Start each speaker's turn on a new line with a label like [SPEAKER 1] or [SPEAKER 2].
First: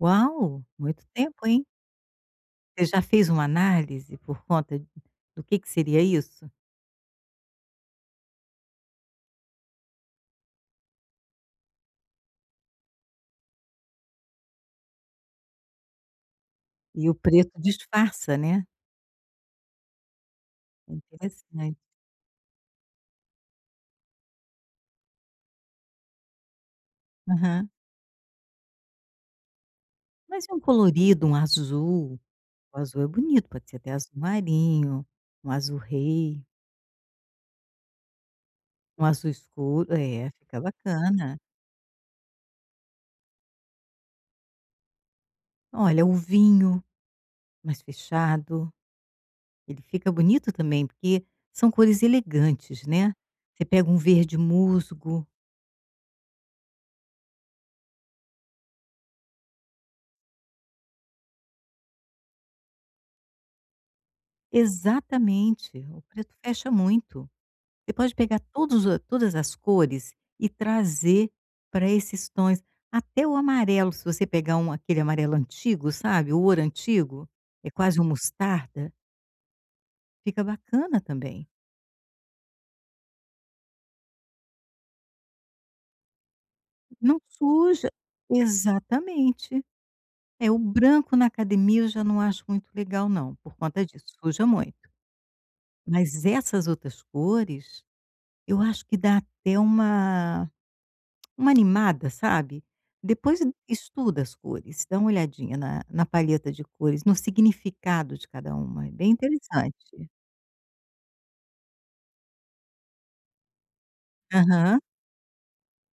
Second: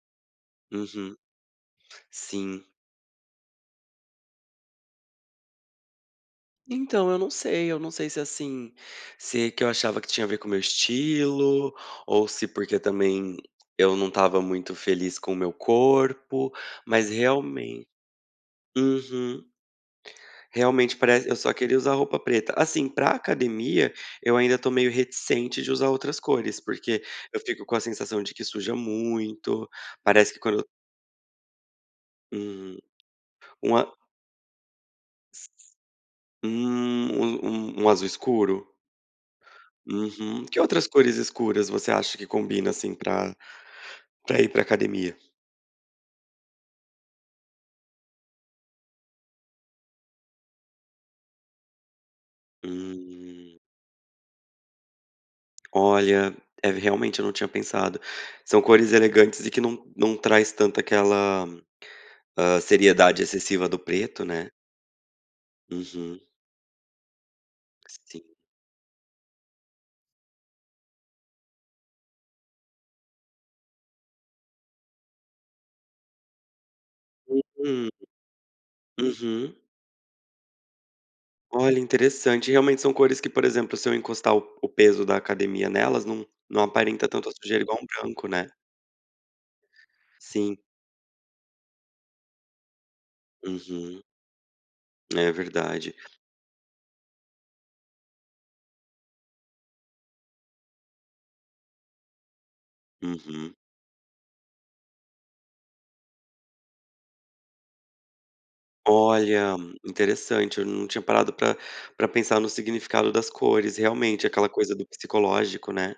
[SPEAKER 1] Uau! Muito
[SPEAKER 2] Uhum.
[SPEAKER 1] tempo, hein?
[SPEAKER 2] Sim.
[SPEAKER 1] Você já fez uma análise por conta de do que que seria isso?
[SPEAKER 2] Então, eu não sei. Eu não sei se assim, se que eu achava que tinha a ver com meu estilo ou se porque também eu não estava muito feliz com o meu corpo.
[SPEAKER 1] E
[SPEAKER 2] Mas
[SPEAKER 1] o preto
[SPEAKER 2] realmen
[SPEAKER 1] disfarça, né.
[SPEAKER 2] uhum. Realmente parece eu só queria
[SPEAKER 1] Interessante.
[SPEAKER 2] usar roupa preta. Assim, para academia, eu ainda tô meio reticente de usar outras cores. Porque eu fico
[SPEAKER 1] Aham.
[SPEAKER 2] com a sensação de que suja muito. Parece que
[SPEAKER 1] Mas e um
[SPEAKER 2] quando eu
[SPEAKER 1] colorido, um azul? O
[SPEAKER 2] Uhum.
[SPEAKER 1] azul é bonito. Pode
[SPEAKER 2] Um
[SPEAKER 1] ser até
[SPEAKER 2] a
[SPEAKER 1] azul-marinho, um azul-rei.
[SPEAKER 2] Hum, um um um azul escuro?
[SPEAKER 1] Um azul escuro é,
[SPEAKER 2] Uhum. Que
[SPEAKER 1] fica
[SPEAKER 2] outras cores
[SPEAKER 1] bacana.
[SPEAKER 2] escuras você acha que combina, assim, pra pra ir para academia?
[SPEAKER 1] Olha, o vinho, mais fechado. Ele fica bonito também, porque são cores elegantes, né.
[SPEAKER 2] Hum.
[SPEAKER 1] Você pega um verde-musgo.
[SPEAKER 2] Olha, é v realmente eu não tinha pensado. São cores elegantes e que não não traz tanto aquela, hã, seriedade excessiva do preto, né?
[SPEAKER 1] Exatamente, o
[SPEAKER 2] Uhum.
[SPEAKER 1] preto fecha muito. Você pode
[SPEAKER 2] Sim.
[SPEAKER 1] pegar todos os todas as cores e trazer para esses tons. Até o amarelo, se você pegar um aquele amarelo antigo, sabe, o ouro antigo, é
[SPEAKER 2] Uhum.
[SPEAKER 1] quase um mostarda?
[SPEAKER 2] Uhum.
[SPEAKER 1] Fica bacana também.
[SPEAKER 2] Olha, interessante. Realmente são cores que, por exemplo, se eu encostar o o peso da academia nelas não não aparenta
[SPEAKER 1] Não
[SPEAKER 2] tanto a sujeira igual um
[SPEAKER 1] suja.
[SPEAKER 2] branco, né.
[SPEAKER 1] Exatamente. É,
[SPEAKER 2] Sim.
[SPEAKER 1] o branco na academia eu já não acho muito legal não, por conta
[SPEAKER 2] Uhum.
[SPEAKER 1] disso, suja muito.
[SPEAKER 2] É verdade.
[SPEAKER 1] Mas essas outras cores eu acho que dá até uma uma animada, sabe? Depois
[SPEAKER 2] Uhum.
[SPEAKER 1] estuda as cores, dá uma olhadinha na na paleta de cores, no significado de cada uma, é bem
[SPEAKER 2] Olha,
[SPEAKER 1] interessante.
[SPEAKER 2] interessante, eu n não tinha parado pra pra pensar no significado das cores. Realmente, aquela coisa
[SPEAKER 1] Aham.
[SPEAKER 2] do psicológico, né.